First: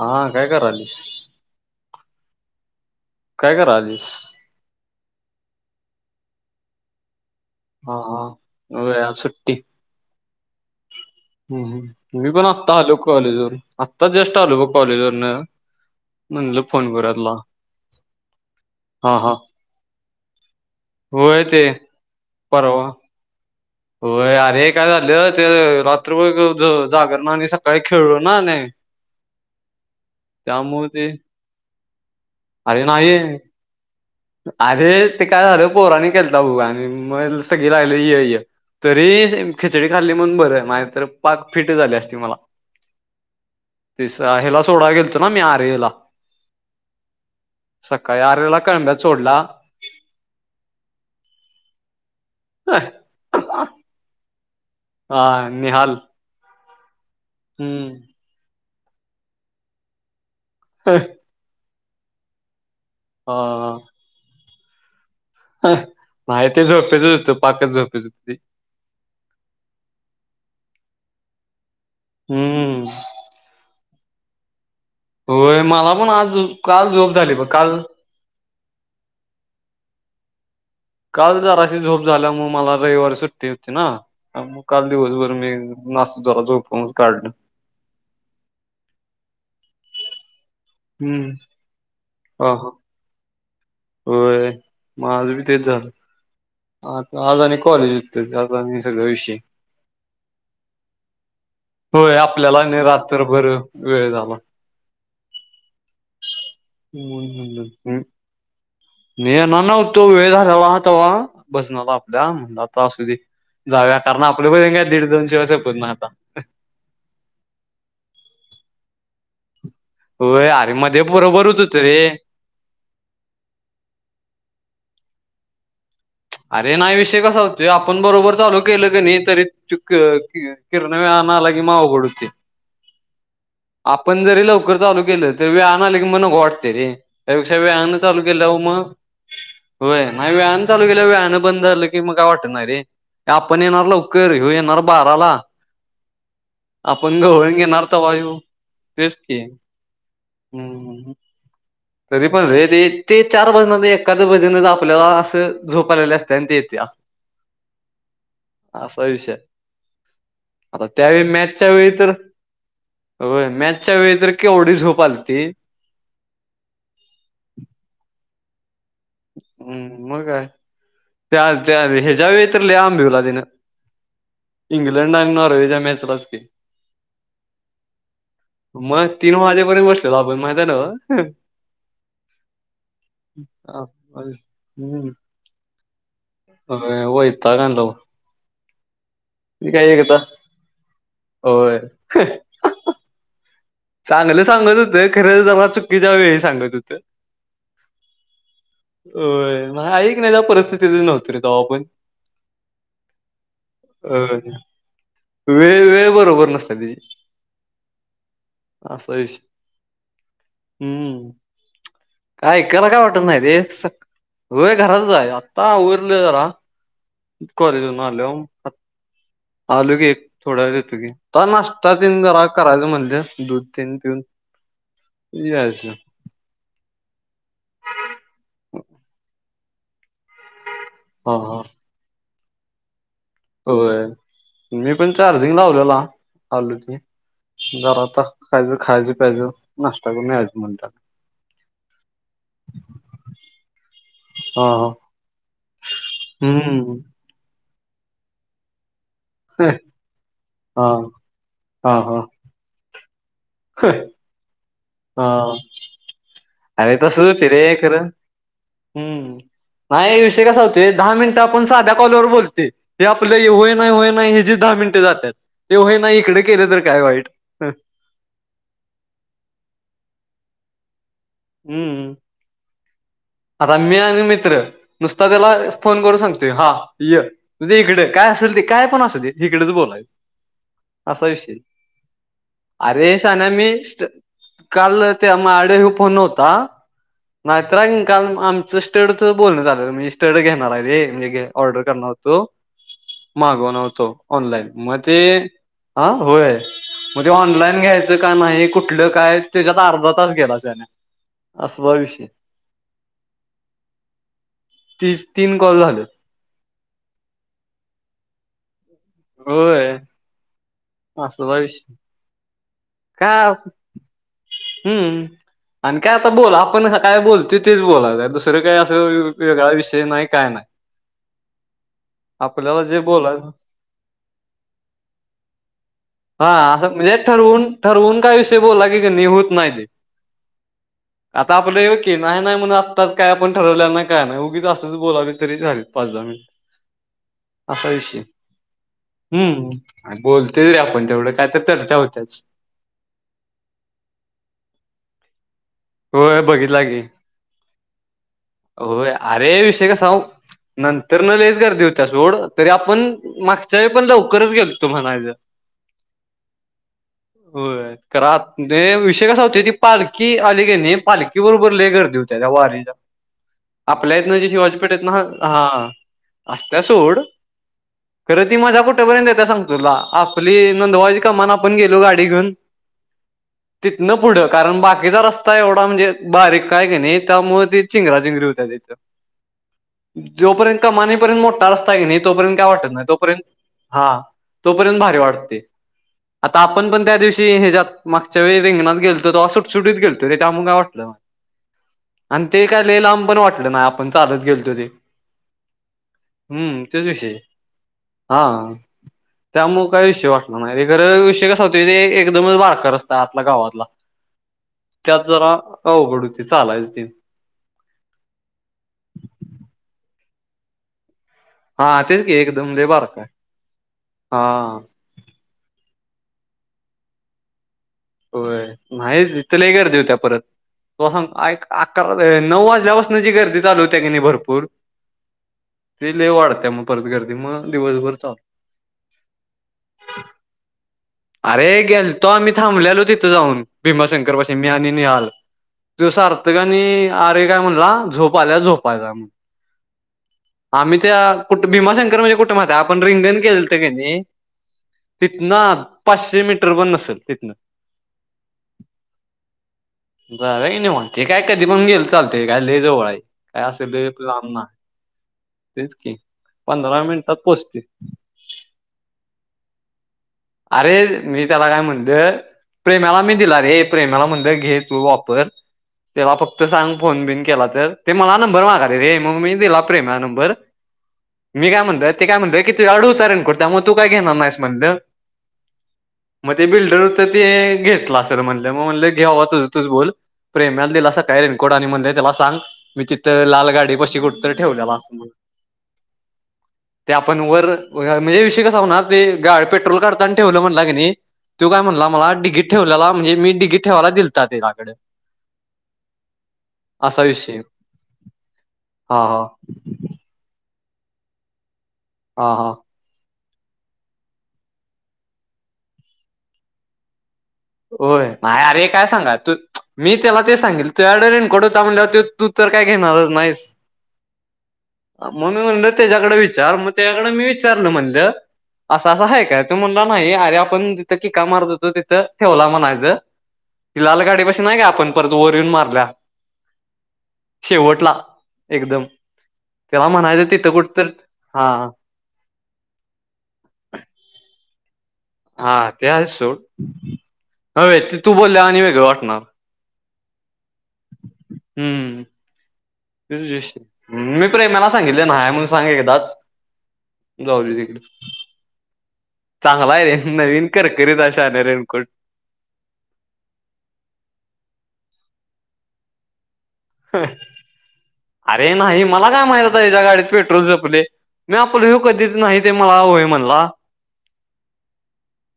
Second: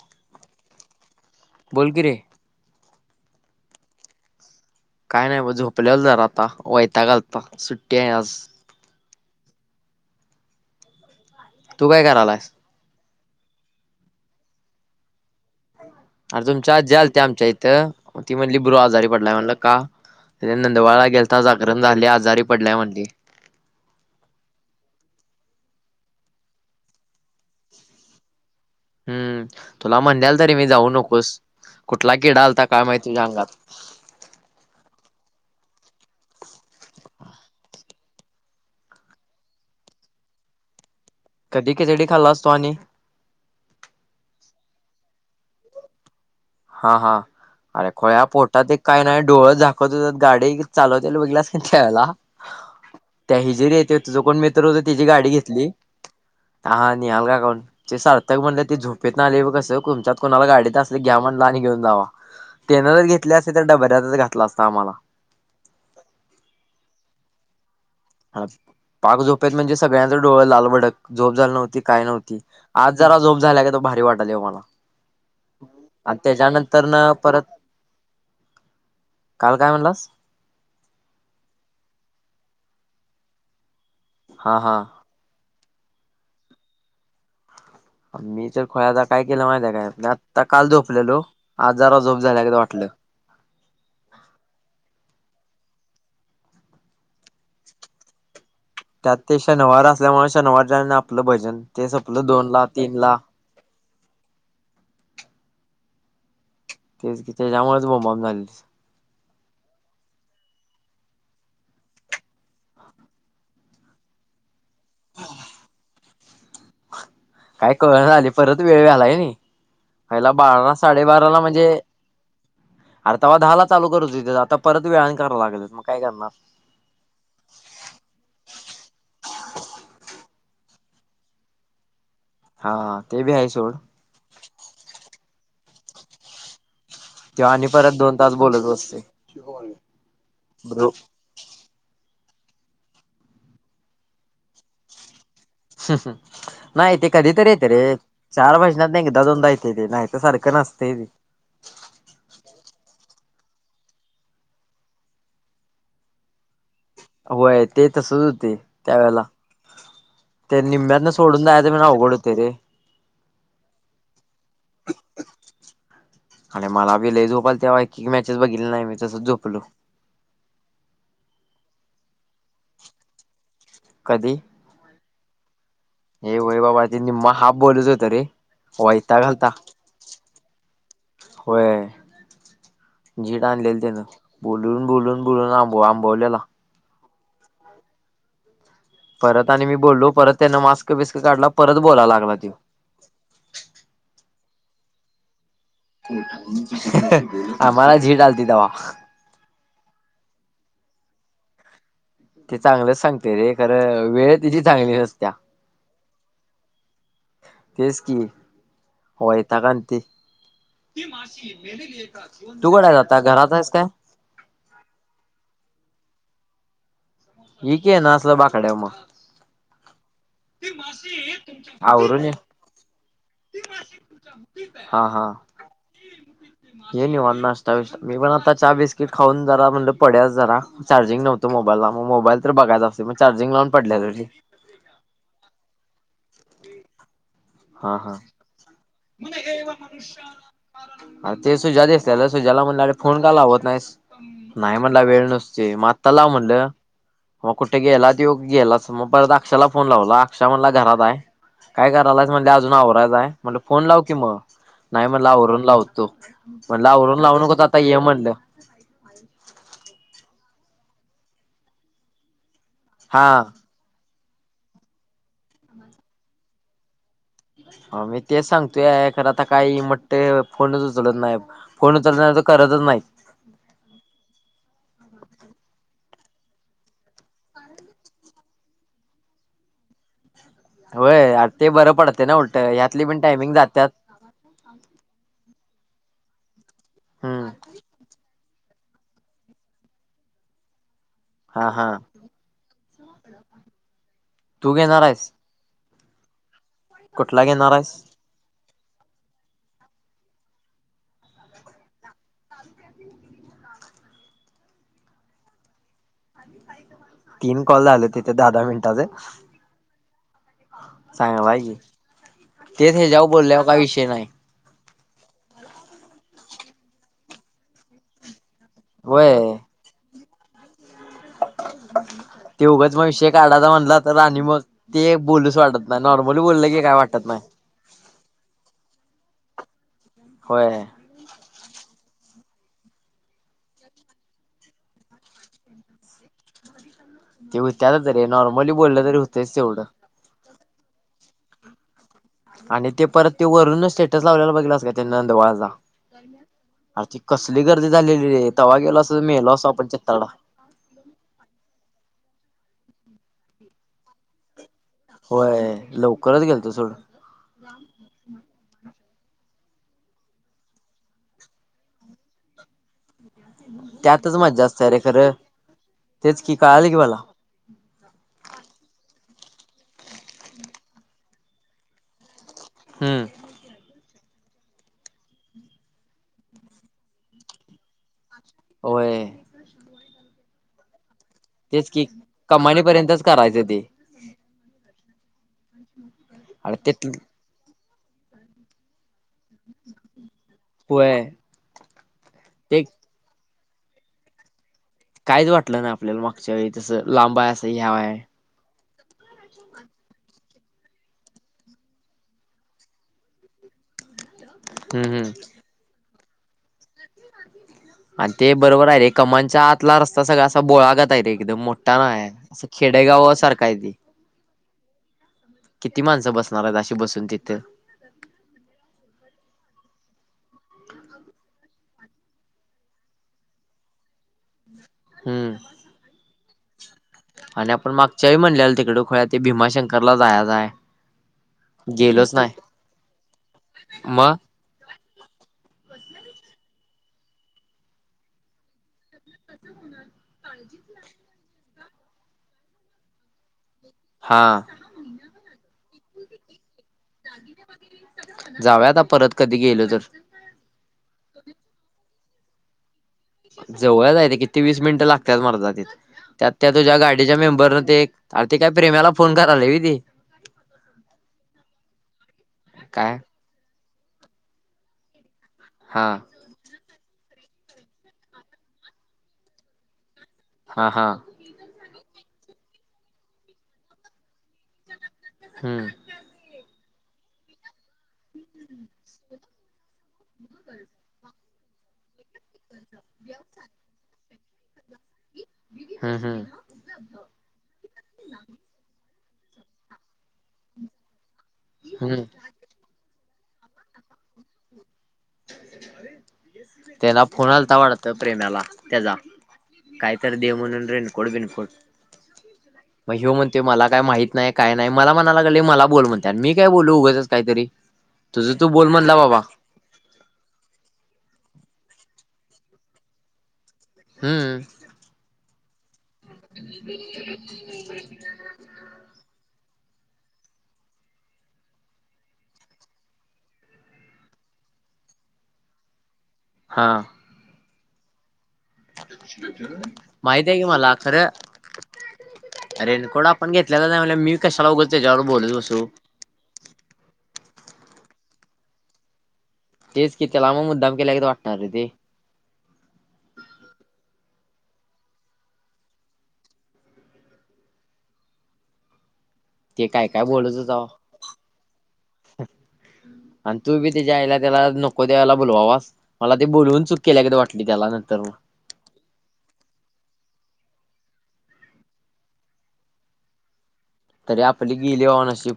हा काय करालीस? बोल की रे. काय करालीस? काय नाही ब्वा झोपलेलो जरा आता, वयताग आल्ता, सुट्टी आय आज. व्हय आज सुट्टी हुं तू काय हुं मी पण करायलायस आत् आता आलो कॉलेजवरुण, आत्ता जस्ट आलो ब कॉलेजवरनं. अरे तुमच्या आजी आल्ती आमच्या इथं, म ती म्हणली ब्रो आजारी हा हा पडलाय म्हणलं का? त्या नंदवाळा गेल्ता होय ते जागरण झाली आजारी पडल्याय परवा म्हणली. होय अरे काय झालं ते रात्रभर ज जागरना आणि सकाळी खेळलो ना आनी. हम्म तुला म्हणल्याल तरी मी जाऊ ते नकोस, कुठला किडा आल्ता अरे काय माईत नाही तुझ्या अंगात. अरे ते काय झालं पोरानी केल्ता भाऊ आणि म सगळी राईली य-य. तरी खिचडी खाल्ली म्हणून बरंय माझ तर पाक फिट कधी झाली खिचडी असती मला. खाल्लास तू आणि तिस हेला सोडाय गेल्तो ना मी आर्यला. हा हा अरे सकाळी खुया आर्याला पोटात एक काय कळंब्यात का नाय सोडला डोळं झाकवत होतत गाडी चालवते हा [unintelligible] त्या हिजेडी येतेत तुझं कोण मित्रं होतं तेची गाडी घेतली, निहाल [unintelligible] ते हम्म साथर्क म्हणले ते झोपेतनं आलेय ब कसं कोमच्यात कोणाला गाडीत अस घ्या म्हण् लाणी घेऊन जावा तेनं, जर घेतले असती तर हा डबऱ्यातच घातला असता आम्हाला नाही ते, झोपेतच होतं पाकच झोपेत पाक झोपेत डोळ लालबडक, झोप झालं नव्हती काय नव्हती. हम्म आज जरा झोप झालागट गद तो भारी वाटली हो मला होय मला पण आणि आज त्याच्यानंतर काल, जॉब न झाली परत ब काल काल काय म्हणलास? काल दराशी झोप झाल्यामुळे, मला रविवारी सुट्टी होती ना, हा मग हा काल दिवसभर मी. [unintelligible] जरा जोपुनच काढलं. मी तर खोया काय केलं माहिती आहे, काय आता काल झोपलेलो हम्म आजार झोप झाल्या हा गत हा वाटलं. होय, माझं बी तेच झालं. आज आणि कॉलेज होत त्यात आणि. सगळा त्यात विषय ते शनिवार असल्यामुळे शनिवार, ज आपलं भजन ते होय सोपलं दोन आपल्याला ला, आणि तीन ला रात्रभर वेळ झाला. तेच की त्याच्यामुळेच बोंबाबोंब झालेली. मी येणार नव्हतो, वेळ झाले ला तवा. [unintelligible] आपल्या म्हण आता असू दे, जाव्या कारण आपल्या पण दीड दोन शिवाय सपट नाही आता. काय कळेल झालीय परत वेळ झालाय कणी नाही पहिला होय अरे बारा मध्ये पोरं साडेबाराला बरं म्हणजे. होत रे अरे तवा दहाला चालू करू होतीत, आता परत वेळाने कराव लागलत, मग काय करणार. अरे नाही विषय कसा होतोय, आपण बरोबर चालू केलं क नाही तरी. [unintelligible] आला की मग अवघड होते [unintelligible] हा, ते बी आहे सोड. आपण जरी लवकर चालू केलं, तरी वेळ आणले की म नको वाटते रे. त्यो त्यापेक्षा आणि परत वेळानं दोन चालू तास केल्यावर बोलत मग, बसतोय होय नाही व्याहन चालू ब्रो के वेळानं बंद झालं की मग काय वाटत नाही रे आपण येणार लवकर हेव येणार बाराला [inaudible] नाही ते आपण कधीतरी गवळण येते रे, घेणार तवा ह्यो चार वर्षातनं तेच एकदा की दोनदा येते ते नाहीत सारखं हम्म नसतय. तरी पण रे, ते ते चार भजना एखाद्या भजनच आपल्याला असं झोपालेले असते आणि ते येते अस. होय ते तसच होतय, त्यावेळेला विषय ते आता निम्म्यातन त्यावेळी सोडून जायच म्हणजे अवघड होतय रे, हो मॅचच्या वेळेला तर की एवढी झोप आलीती. आणि मला बी लई झोप‌ आलती, तेव्हा एक मॅचेस बघितली नाही मी तसच झोपलो. हम् मग काय त्या त्या ह्याच्या वेळी तर लई आंबिवला तिनं. कधी इंग्लंड, नॉर्वेच्या, हे मॅचलासकी. होय बाबा ते निम्मा हाफ बॉलच होत रे मग वैताग तीन आलता वाजेपर्यंत बसलेलो आपण, माहिती नाव. होेय. झीड आणलेली त्यानं, बोलून हम्म बोलून बोलून आब आंबवलेला. होय वैताग आणला बघ. परत आणि मी काय बोललो, एकदा परत त्यांन मास्क बिस्क काढला, होय परत बोला लागला तेव. चांगलं सांगत होत, खरं चुकीच्या वेळी सांगत होतं आम्हाला जिड आलती तवा. वय, ऐकण्याच्या परिस्थितीत नव्हत रे तवा पण. ते चांगलंच सांगते रे, खरं वेळ अ, तिची चांगली नसत्या. वेळ वेळ बरोबर नसते तिची. तेच की वैताग आणती. हम्म [unintelligible] काय तू ऐकायला काय कुठेस आता वाटत नाही घरात रे आहेस का? सक- होय घरातच आहे आत्ता आवरल जरा ये की कॉलेजून येन आलो. असलं बाकड्या मग आलू की थोड्या देतो की नाशता तिन आवरून ये जरा करायचं म्हण. तेन पिऊन. हे निव नाष्टताविष मी पण आता चहा बिस्किट खाऊन जरा म्हणजे पडाव जरा. चार्जिंग हा नव्हतं हा मोबाईला मग मोबाईल तर बघायच असते मग चार्जिंग लाव पडलं होय तरी. मी पण चार्जिंग लावलेलाल आलोच मी. हा हा घरात खज खायच पाहिज नाश्ता करून याच म्हणट त्याला सुज्याला म्हण फोन कला हवत नाहीस. हा नाही हा म्हणला वेळ नसती मग आत्ता लाव म्हणलं. हम्म मग कुठे गेला त गेला मग परत अक्षाला फोन लावला अक्षा म्हणला. हा घरात आहे काय हा हा करायला म्हण अजून आवरायचं आहे म्हण फोन लाव की मग. नाही हा मणलावरून लावतो. म्हणलं अरे आवरून तसं लावू होते नकोस रे आता ये खरं. म्हणलं हम्म नाही विषय कसा होते दहा मिनिटं आपण साध्या कॉलवर बोलतेय. ते आपल्या हा होय नाही होय नाही हे जे दहा मिनटे जातात ते होय नाही इकडे केले तर काय वाईट. हो मी तेच सांगतोय खरं आता काही म्हटते फोनच उचलत नाही. कोणी हम्म तर तर करतच नाही. आता मी आणि मित्र नुसता त्याला फोन करून सांगतोय हा य तुझे इकडें काय असेल ते काय पण असू दे इकडेच बोलाय. असा होय विषय अरे ते बरं पडतंय ना उलट ह्यातली पण अरेशना टायमिंग मी. जात्यात काल ते आड ह फ नव्हता हम्म नाहीतर. काल आमचं स्टडच बोलण झालं स्टड घेणार म्हजे. हा ऑर्डर हा करण होतो मागवण होतो ऑनलाईन तू मग घेणार आहेस? ते. हा होय म्हणजे कुठला घेणार ऑनलाईन आहेस? घ्यायचं. का नाही कुठलं काय त्याच्यात अर्धा तास गेला त्याने असवा विषय. तीच तीन कॉल झालं. [inaudible] तीन कॉल झाले तिथे दहा दहा मिनिटाचे. होय. सांगा असला भाहिजे विषय तेच हे जाऊ बोलले का विषय नाही. हम् आणि काय आता बोला आपणं काय बोल त तेच बोला दुसरं काय अस. होय वेगळा विषय नाही काय नाही. ते आपल्याला उघंच जे मग विषय बोलायच काढायचा म्हणला तर आणि मग ते बोलूच वाटत. नाही नॉर्मली बोललं की हा काय म्हणजे वाटत नाही. ठरवून ठरवून काही विषय बोला की होत नाय ते. होय आता आपलं हे की नाही म्हणून आत्ताच काय आपण ठरवल्या ना काय नाही उगीच असंच बोलावली तरी झाले पाच द मिन [unintelligible] ते होते आ तरी नॉर्मली बोललं तरी होतेच तेवढं. आणि बोलतोरी आपण तेवढं काय तर चर्चा होत. आणि ते परत ते वरूनच स्टेटस लावलेला बघेलस का त्यानी नंदवाळाचा. होय बघितला की. अर त कसली गर्दी झालेली र तवा्हा गेलो होय असो अरे मेलो असो विषय आपण कसा चेताडा. नंतर न लेस गर देवता सोड तरी आपण मागच्या व पण लवकरच गेलो. होय लवकरच गेल तो सोड. आ विषय कसा होत की पालखी आली गे नाही पालखी बरोबर ल गर्दी होते त्या वारीच्या. आपल्या येत त्यातच ना जे मज्जा असते शिवाजीपेठ रे येत ना खरं हा तेच की असत्या कळालं की मला सोड. खरं ती माझा कुठेपर्यंतता सांग तुला आपली नोंदवायची कामान आपण गेलो गाडी घेऊन. हम्म. तिथनं पुढं कारण बाकीचा एवढा म्हणजे बारीक काय नाही त्यामुळे ते. चिंगराजिंगरी होत्या तथ होय. त्योपर्यंत कमानी व तेच असता की नाही तोपर्यंत काय वाटत नाही कमानीपर्यंतच तोपर्यंत करायचं ते हा. तोपर्यंत भारी वाटते आता आणि आपण ते पण त्या दिवशी ह्याच्यात मागच्या वेळी रिंगणात गेलो. सुटीत गेलतो त्यामु वाटलं होय आणि ते कायिलं पण वाट. आपण चालच ते. काहीच वाटलं ना आपल्याला मागच्या वेळी हम्म तसं तेच विषय लांबबा असं ह्यावाय. हा. त्यामुळे काही विषय वाटणार नाही र खर विषय कसा होत ते एकदमच बारकर रस्ताये आपल्या गावातला हम् त्यात हम् जरा अवघड होती चालायच तेन. आणि ते बरोबर आहे रे कमांच्या आतला रस्ता सगळा असा बोळागत आहे रे. एकदम मोठा हा नाय तेच आहे की असं एकदम लय बारका खेडेगाव सारखा आहे ते. हा किती माणसं बसणार आहेत अशी बसून तिथं. होय नाही तथ लय गर्दी होत्या परत. तो अकरा नऊ वाजल्यापासून जी गर्दी चालू होते कने भरपूर हम्म ती लय वाढत्या मग परत गर्दी मग आणि आपण दिवसभर मागच्या चालू वेळी म्हणले तिकड खुळ्या ते भीमाशंकरला जायचय. अरे गेल तो आम्ही थांबलेलो तिथं जाऊन मग भीमाशंकर. मी आणि निहाल तसारथ का आणि अर्य काय म्हणला झोपा आल्या झोपायचा म्हण. आम्ही त्या कु भीमा शंकर म्हणजे कुठ माहिते आपण रिंगन गेल नाही हा तिथन आत पाचशे मीटर पण नसेल तिथन जाव्या आता परत कधी गेलो तर. जाऊया की निवांत म्हणते काय कधी पण गेल चालते काय ल जवळ आहे. काय असं लय जवळच आहे ते लांब नाय किती वीस मिनिटं लागतात. तेच की त्यात त्या तुझ्या पंधरा मिनिटात गाडीच्या मेंबर पोचते न ते आ ते काय प्रेम्याला फोन कराला व्हयते. अरे मी त्याला काय म्हणदं काय प्रेमाला मी दिलरे प्रेमाला म्हणल घे तू वापर हा. त्याला फक्त सांग फोन बिन केला ते मला हा नंबर मागा र रे मग मी प्रेम चा हा नंबर. हा हा. मी काय म्हणतय ते काय म्हणतय की तु तुझ्याकड होता रेन कोट त्यामुळ तू काय घेणार नाहीस म्हणलं. हम्म. मग ते बिल्डर हो तर ते घेतला असेल म्हटलं मग म्हटलं घ्याव तुझ तूच बोल. प्रेम्याला दिल असं काय रेकट आणि म्हणे त्याला सांग. मी तिथं लाल गाडी कशी कुठ तर ठेवल्या आसल. हम् हम्. ते आपण वर म्हणजे विवषय कस होणार ते गा पेट्रोल काढत. ठेवलं म्हणला की तो काय म्हणला हम्म. मला डिगीकीत ठेवलेला म्हणजे मी डगीकीत ठेवायला दिलतात त्याच्याकडे. असा त्याला फोन विषय आलता वाढत प्रेमाला त्याचा हा हा काय. तर दे म्हणून रेनकोट बिनकोट. ह हा. मग ह्यो म्हणतो मला काय माहीत नाही काय नाही मला म्हणाय लागलं मला बोल म्हणते आणि मी काय बोलू उगंच काहीतरी. होय तुझं नाही तू अरे बोल काय म्हणला सांगा बाबा तू मी त्याला ते सांगीतल तू. रेनकोट होता म्हणल्यावर तू तर काय घेणार नाहीस हम्म म्हणून म्ह त्याच्या्याकड विचार मग त्याच्याकड मी विचारलं म्हणलं. असं असं आहे काय तो म्हणला नाही अरे आपण तिथं कीका मारत होतो तिथं ठेवला म्हणायच ति लाल गाडीपाशी नाही का आपण परत वर येऊन मारल्या हा शेवटला एकदम तेला माहित म्हणायचं आहे की तिथं मला कुठ तर खरं हा रेनकोट आपण घेतलेला नाही म्हणल्यावर मी कशाला उगाच त्याच्याबरोबर बोलत हा बसू ते आहे सोड होय ते तू बोलल्यावर आणि वेगळं वाटणार तेच की त्याला मग मुद्दाम केल्यागत वाटणार रे ते हम्म मी प्रेमाला सांगितलय नाहीये म्हणून सांग एकदाच जाऊ तिकडे ते चांगला आहे काय रे काय बोलतच नवीन जावा करकरीत आहे शहाण्या रेनकोट आणि तू बी त्याच्या आईला त्याला नको द्यायला बोलवावास मला ते बोलवून चुकी केल्यागत वाटली त्याला नंतर मग अरे नाही मला काय माहित याच्या गाडीत पेट्रोल संपलय. मी आपलं कधीच नाय त्यो हो म्हणला तरी आपली गेली बाबा नशीब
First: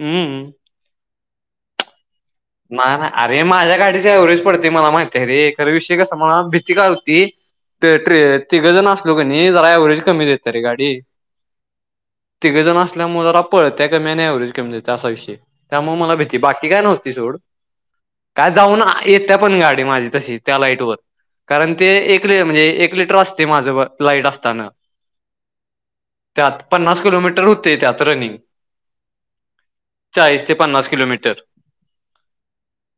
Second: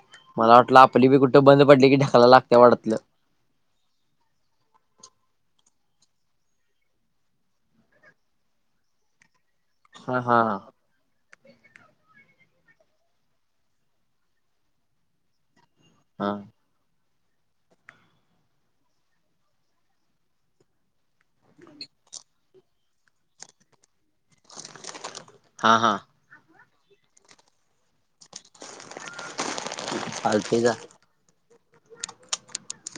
हम्म मला वाटलं आपली बी कुठ बंद पडली की ढकलाय लागत्या वाटलं. नाय नाय नअरे माझ्या गाडीची एव्हरेज पडते मला माहिती आहे खरं विषय कस मला भीती का होती ते तिघेजण असलो की नाही जरा एवरेज हा कमी हा देते रे गाडी तिघेजण असल्यामुळे जरा पळत्या कमी आणि एव्हरेज कमी देत्या असा विषय त्यामुळे मला हा भीती बाकी काय नव्हतं सोड काय जाऊन येत्या पण गाडी माझी तशी त्या लाईट वर कारण ते एक लि म्हणजे एक लिटर असते माझं लाइट असताना हा हा त्यात पन्नास किलोमीटर होतय त्यात रनिंग चाळीस ते चालतंय जा. पन्नास किलोमीटर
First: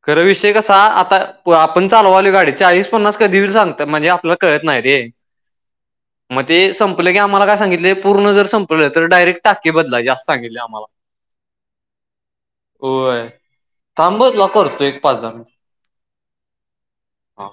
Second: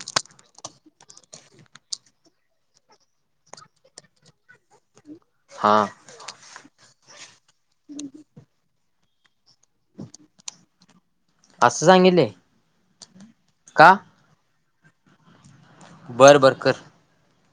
खरं विषय कसा आता आपण चालवालोय गाडी चाळीस पन्नास कधी बी सांगते आपल्याला कळत नाय रे हा मग ते संपलं की आम्हाला काय सांगितले पूर्ण जर संपलं तर डायरेक्ट टाकी बदलायची असं सांगितलं आम्हाला असं सांगितलंय होय का? थांब अ करतो तुला एक पाच दहा बरं बरं कर हा